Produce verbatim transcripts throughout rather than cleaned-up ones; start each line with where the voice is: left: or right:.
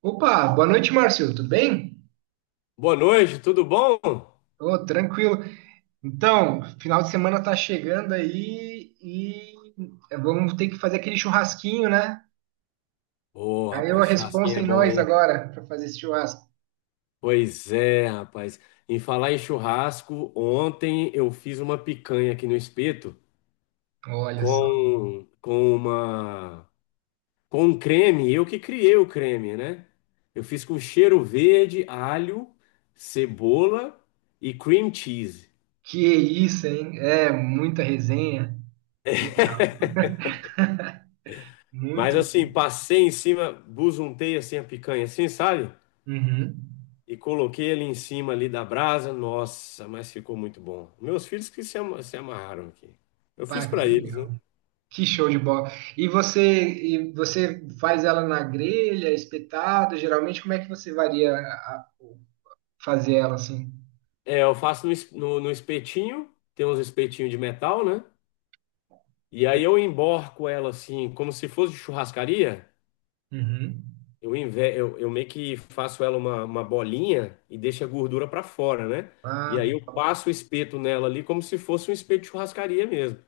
right: Opa, boa noite, Márcio. Tudo bem?
left: Boa noite, tudo bom?
right: Ô, tranquilo. Então, final de semana tá chegando aí e é, vamos ter que fazer aquele churrasquinho, né?
left: Ô,
right: Aí a
left: rapaz, churrasquinho
right: responsa
left: é
right: em
left: bom,
right: nós
left: hein?
right: agora para fazer esse churrasco.
left: Pois é, rapaz. Em falar em churrasco, ontem eu fiz uma picanha aqui no espeto
right: Olha só.
left: com, com uma com um creme, eu que criei o creme, né? Eu fiz com cheiro verde, alho, cebola e cream cheese.
right: Que isso, hein? É, muita resenha.
left: Mas
right: Muito.
left: assim, passei em cima, busuntei assim a picanha, assim, sabe?
right: Uhum.
left: E coloquei ele em cima ali da brasa. Nossa, mas ficou muito bom. Meus filhos que se, ama- se amarraram aqui. Eu fiz
right: Pá,
left: para
right: que
left: eles, né?
right: legal. Que show de bola. E você, e você faz ela na grelha, espetado? Geralmente, como é que você varia a- a- fazer ela assim?
left: É, eu faço no, es- no, no espetinho. Tem uns espetinhos de metal, né? E aí eu emborco ela assim, como se fosse de churrascaria.
right: Uhum.
left: Eu, inve- eu, eu meio que faço ela uma, uma bolinha e deixo a gordura para fora, né? E
right: Ah,
left: aí eu passo o espeto nela ali como se fosse um espeto de churrascaria mesmo.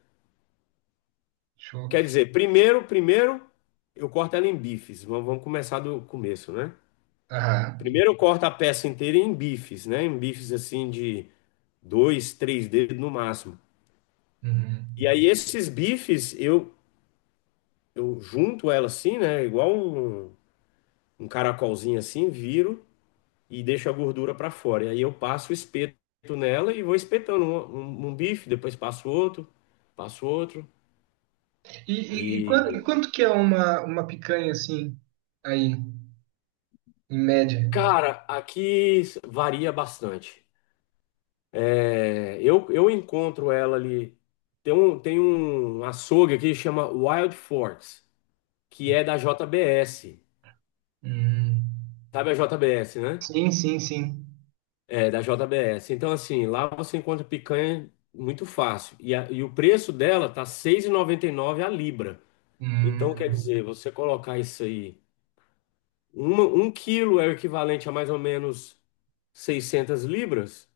right: show.
left: Quer dizer, primeiro, primeiro eu corto ela em bifes. Vamos vamos começar do começo, né?
right: Aham.
left: Primeiro eu corto a peça inteira em bifes, né? Em bifes assim de dois, três dedos no máximo.
right: Uhum.
left: E aí esses bifes eu, eu junto ela assim, né? Igual um, um caracolzinho assim, viro e deixo a gordura para fora. E aí eu passo o espeto nela e vou espetando um, um- um bife, depois passo outro, passo outro.
right: E, e, e quan- e
left: E
right: quanto, que é uma, uma picanha assim, aí, em média?
left: cara, aqui varia bastante. É, eu, eu encontro ela ali. Tem um, tem um açougue aqui que chama Wild Forks, que é da J B S.
right: Hum.
left: Sabe a J B S, né?
right: Sim, sim, sim.
left: É, da J B S. Então, assim, lá você encontra picanha muito fácil. E, a- e o preço dela tá seis e noventa e nove a libra. Então, quer
right: Hum.
left: dizer, você colocar isso aí, uma, um quilo é o equivalente a mais ou menos seiscentas libras.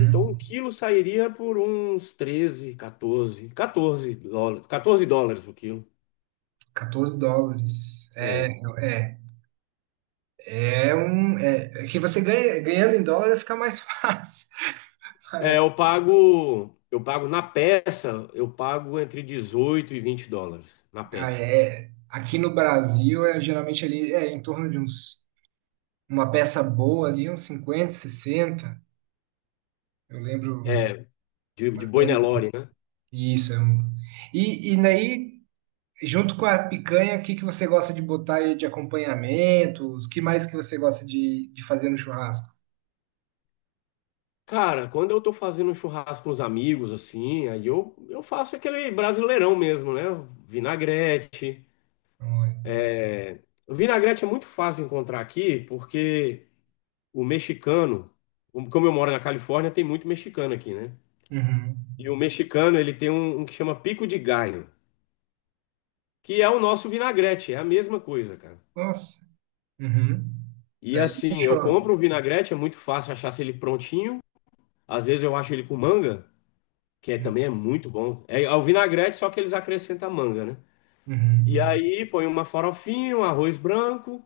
left: Então, um quilo sairia por uns treze, quatorze, quatorze dólares, quatorze dólares o quilo.
right: Quatorze dólares. É,
left: É.
right: é, é um. É, é que você ganha, ganhando em dólar fica mais fácil.
left: É,
right: Pagar.
left: eu pago, eu pago na peça, eu pago entre dezoito e vinte dólares na
right: Ah,
left: peça.
right: é. Aqui no Brasil é geralmente ali é em torno de uns uma peça boa ali, uns cinquenta, sessenta. Eu lembro
left: É, de,
right: mais
left: de
right: ou
left: boi
right: menos.
left: Nelore, né?
right: Isso. é um- E, e daí, junto com a picanha, o que que você gosta de botar aí de acompanhamentos? O que mais que você gosta de, de fazer no churrasco?
left: Cara, quando eu tô fazendo um churrasco com os amigos, assim, aí eu, eu faço aquele brasileirão mesmo, né? Vinagrete.
right: Olha.
left: É, o vinagrete é muito fácil de encontrar aqui, porque o mexicano, um, como eu moro na Califórnia, tem muito mexicano aqui, né?
right: Uhum.
left: E o mexicano, ele tem um, um que chama pico de galho, que é o nosso vinagrete, é a mesma coisa, cara.
right: Nossa. Uhum.
left: E
right: Daí
left: assim, eu
right: fechou.
left: compro o vinagrete, é muito fácil achar ele prontinho. Às vezes eu acho ele com manga, que é- também é muito bom. É, é o vinagrete, só que eles acrescentam manga, né? E
right: Uhum.
left: aí põe uma farofinha, um arroz branco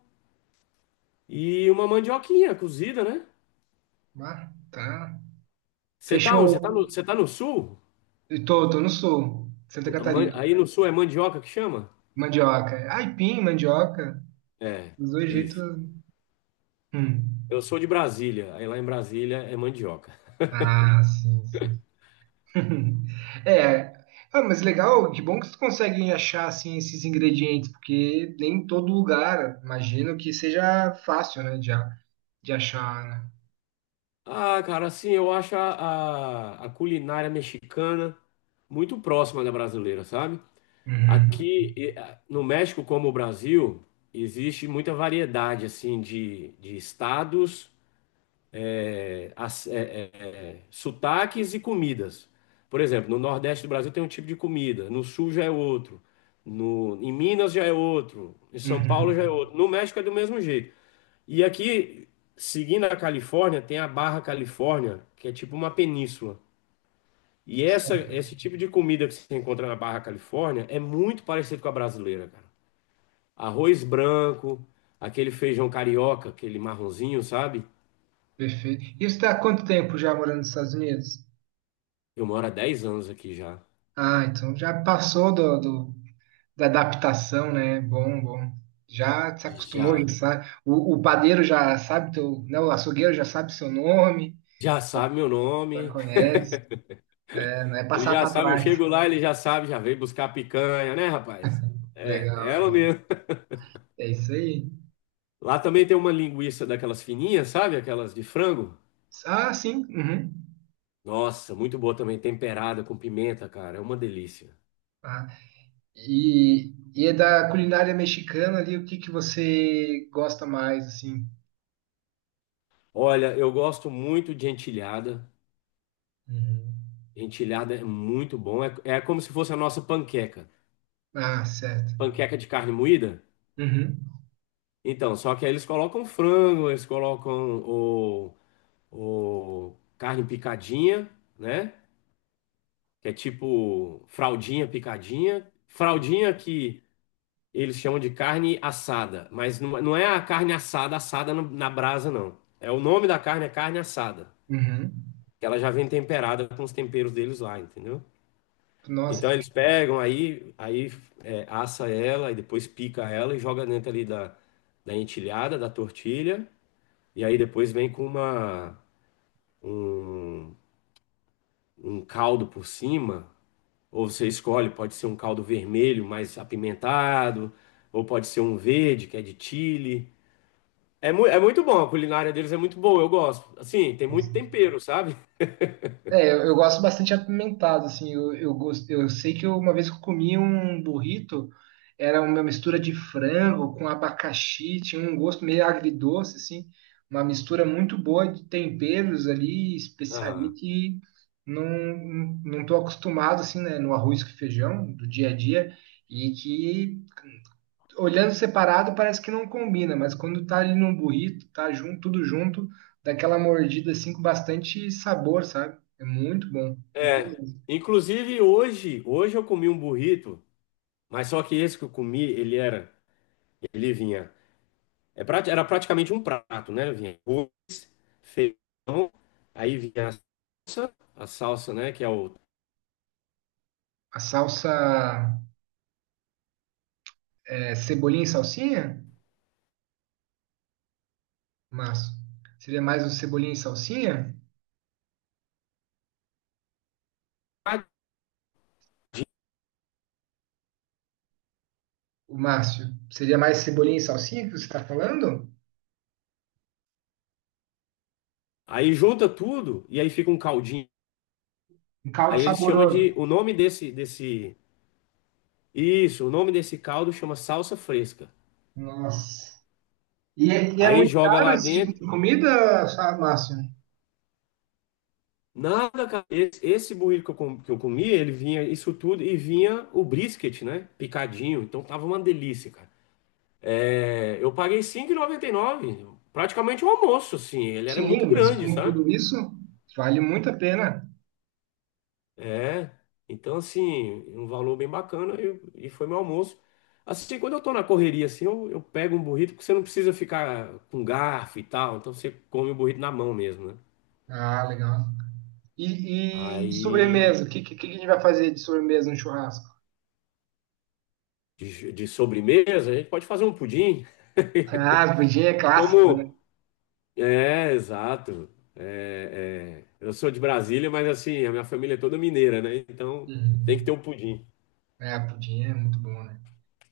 left: e uma mandioquinha cozida, né?
right: Ah, tá.
left: Você tá onde? Você tá no,
right: Fechou.
left: você tá no sul?
right: Eu tô, tô no sul, Santa
left: Man-
right: Catarina.
left: Aí no sul é mandioca que chama?
right: Mandioca. Aipim, mandioca.
left: É,
right: Dos dois jeitos.
left: isso.
right: Hum.
left: Eu sou de Brasília, aí lá em Brasília é mandioca.
right: Ah, sim, sim. É, ah, mas legal, que bom que vocês conseguem achar assim esses ingredientes, porque nem em todo lugar, imagino que seja fácil, né, de, a- de achar, né?
left: Ah, cara, assim, eu acho a, a, a culinária mexicana muito próxima da brasileira, sabe?
right: Uhum,
left: Aqui e, ah, no México, como o Brasil, existe muita variedade, assim, de, de estados, eh, as- eh, eh, sotaques e comidas. Por exemplo, no Nordeste do Brasil tem um tipo de comida, no Sul já é outro, no, em Minas já é outro, em São
right: uhum.
left: Paulo já é outro. No México é do mesmo jeito. E aqui, seguindo a Califórnia, tem a Barra Califórnia, que é tipo uma península. E essa, esse tipo de comida que você encontra na Barra Califórnia é muito parecido com a brasileira, cara. Arroz branco, aquele feijão carioca, aquele marronzinho, sabe?
right: Perfeito. E você está há quanto tempo já morando nos Estados Unidos?
left: Eu moro há dez anos aqui já.
right: Ah, então já passou do, do- da adaptação, né? Bom, bom. Já se acostumou, já
left: Já,
right: sabe. O, o padeiro já sabe teu, né? O açougueiro já sabe seu nome,
left: já sabe meu
right: já
left: nome.
right: conhece, né? Não é
left: Ele
right: passar
left: já
right: para
left: sabe, eu
right: trás.
left: chego lá, ele já sabe, já veio buscar a picanha, né, rapaz? É, é
right: Legal,
left: ela
right: legal.
left: mesmo.
right: É isso aí.
left: Lá também tem uma linguiça daquelas fininhas, sabe? Aquelas de frango.
right: Ah, sim. Uhum.
left: Nossa, muito boa também, temperada com pimenta, cara, é uma delícia.
right: Ah, e, e é da culinária mexicana ali, o que que você gosta mais, assim?
left: Olha, eu gosto muito de entilhada.
right: Uhum.
left: Entilhada é muito bom, é, é como se fosse a nossa panqueca.
right: Ah, certo.
left: Panqueca de carne moída?
right: Uhum.
left: Então, só que aí eles colocam frango, eles colocam o, o carne picadinha, né? Que é tipo fraldinha picadinha. Fraldinha que eles chamam de carne assada, mas não, não é a carne assada assada no- na brasa, não. É o nome da carne, é carne assada.
right: Uhum.
left: Que ela já vem temperada com os temperos deles lá, entendeu? Então
right: Nossa.
left: eles pegam, aí, aí é, assa ela e depois pica ela e joga dentro ali da, da entilhada, da tortilha, e aí depois vem com uma, um, um caldo por cima, ou você escolhe, pode ser um caldo vermelho mais apimentado, ou pode ser um verde, que é de chili. É, mu é muito bom, a culinária deles é muito boa, eu gosto. Assim, tem muito tempero, sabe?
right: É, eu, eu gosto bastante apimentado, assim, eu, eu, gosto, eu sei que eu- uma vez que eu comi um burrito, era uma mistura de frango com abacaxi, tinha um gosto meio agridoce, assim, uma mistura muito boa de temperos ali, especiaria
left: Aham.
right: que não, não não tô acostumado, assim, né, no arroz com feijão do dia a dia, e que olhando separado parece que não combina, mas quando tá ali num burrito, tá junto, tudo junto, dá aquela mordida assim com bastante sabor, sabe? É muito bom, muito bom
left: É,
right: mesmo.
left: inclusive hoje, hoje eu comi um burrito, mas só que esse que eu comi, ele era, ele vinha, é prati- era praticamente um prato, né? Vinha arroz, feijão, aí vinha a salsa, a salsa, né, que é o
right: A salsa é, cebolinha e salsinha, Márcio? Seria mais o cebolinha e salsinha?
left: tadinho.
right: O Márcio, seria mais cebolinha e salsinha que você está falando?
left: Aí junta tudo e aí fica um caldinho.
right: Um caldo
left: Aí eles chamam de,
right: saboroso.
left: o nome desse desse isso, o nome desse caldo chama salsa fresca.
right: Nossa. E é, e é
left: Aí
right: muito
left: joga
right: caro
left: lá
right: esse tipo
left: dentro.
right: de comida, sabe, Márcio?
left: Nada, cara. Esse, esse burrito que eu, com- que eu comi, ele vinha isso tudo e vinha o brisket, né? Picadinho. Então tava uma delícia, cara. É, eu paguei cinco e noventa e nove. Praticamente um almoço, assim. Ele era
right: Sim,
left: muito
right: mas
left: grande,
right: com
left: sabe?
right: tudo isso, vale muito a pena.
left: É. Então, assim, um valor bem bacana e, e foi meu almoço. Assim, quando eu tô na correria, assim, eu, eu pego um burrito, porque você não precisa ficar com garfo e tal. Então você come o burrito na mão mesmo, né?
right: Ah, legal. E, e de
left: Aí,
right: sobremesa, o que, que, que a gente vai fazer de sobremesa no churrasco?
left: de, de sobremesa, a gente pode fazer um pudim.
right: Ah, pudim é clássico,
left: Como,
right: né?
left: é, exato. É, é. Eu sou de Brasília, mas assim, a minha família é toda mineira, né? Então tem que ter
right: Uhum.
left: um pudim.
right: É, pudim é muito bom, né?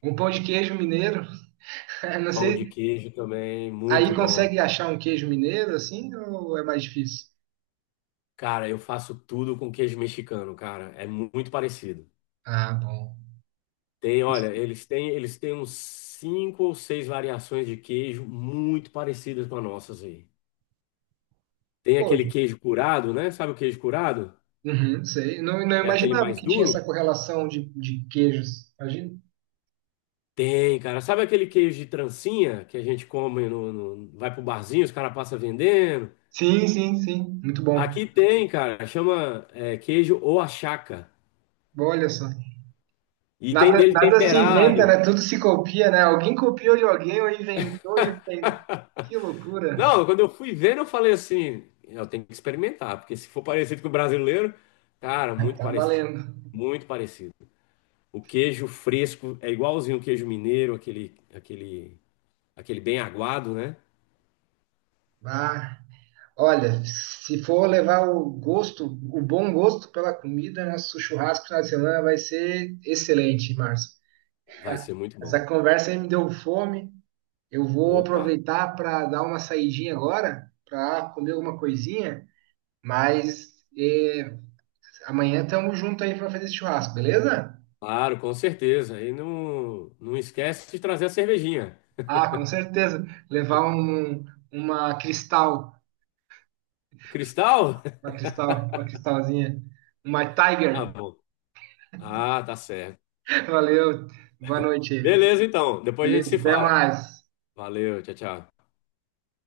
right: Um pão de queijo mineiro, não
left: Pão de
right: sei.
left: queijo também, muito
right: Aí
left: bom.
right: consegue achar um queijo mineiro assim ou é mais difícil?
left: Cara, eu faço tudo com queijo mexicano, cara. É mu- muito parecido.
right: Ah, bom.
left: Tem, olha, eles têm, eles têm uns cinco ou seis variações de queijo muito parecidas com as nossas aí. Tem
right: Pô,
left: aquele queijo curado, né? Sabe o queijo curado?
right: uhum, sei. Não, não
left: É aquele
right: imaginava
left: mais
right: que tinha essa
left: duro.
right: correlação de, de queijos. Imagina.
left: Tem, cara. Sabe aquele queijo de trancinha que a gente come no, no- vai pro barzinho, os caras passam vendendo?
right: Sim, sim, sim. Muito bom.
left: Aqui tem, cara. Chama é, queijo ou achaca.
right: Olha só.
left: E tem
right: Nada,
left: dele
right: nada se inventa,
left: temperado.
right: né? Tudo se copia, né? Alguém copiou de alguém ou inventou de alguém. Que loucura.
left: Não, quando eu fui vendo, eu falei assim, eu tenho que experimentar, porque se for parecido com o brasileiro, cara,
right: Ai,
left: muito
right: tá
left: parecido.
right: valendo.
left: Muito parecido. O queijo fresco é igualzinho o queijo mineiro, aquele, aquele, aquele bem aguado, né?
right: Ah, olha, se for levar o gosto, o bom gosto pela comida, nosso churrasco na semana vai ser excelente, Márcio.
left: Vai ser muito
right: Essa
left: bom.
right: conversa aí me deu fome. Eu vou
left: Opa!
right: aproveitar para dar uma saidinha agora, para comer alguma coisinha, mas eh, amanhã estamos juntos aí para fazer esse churrasco, beleza?
left: Claro, com certeza. E não, não esquece de trazer a cervejinha.
right: Ah, com certeza. Levar um, uma cristal,
left: Cristal?
right: uma cristal, uma cristalzinha, uma
left: Ah,
right: Tiger.
left: bom. Ah, tá certo.
right: Valeu, boa noite.
left: Beleza, então. Depois a gente
right: Beleza,
left: se
right: até
left: fala.
right: mais.
left: Valeu, tchau, tchau.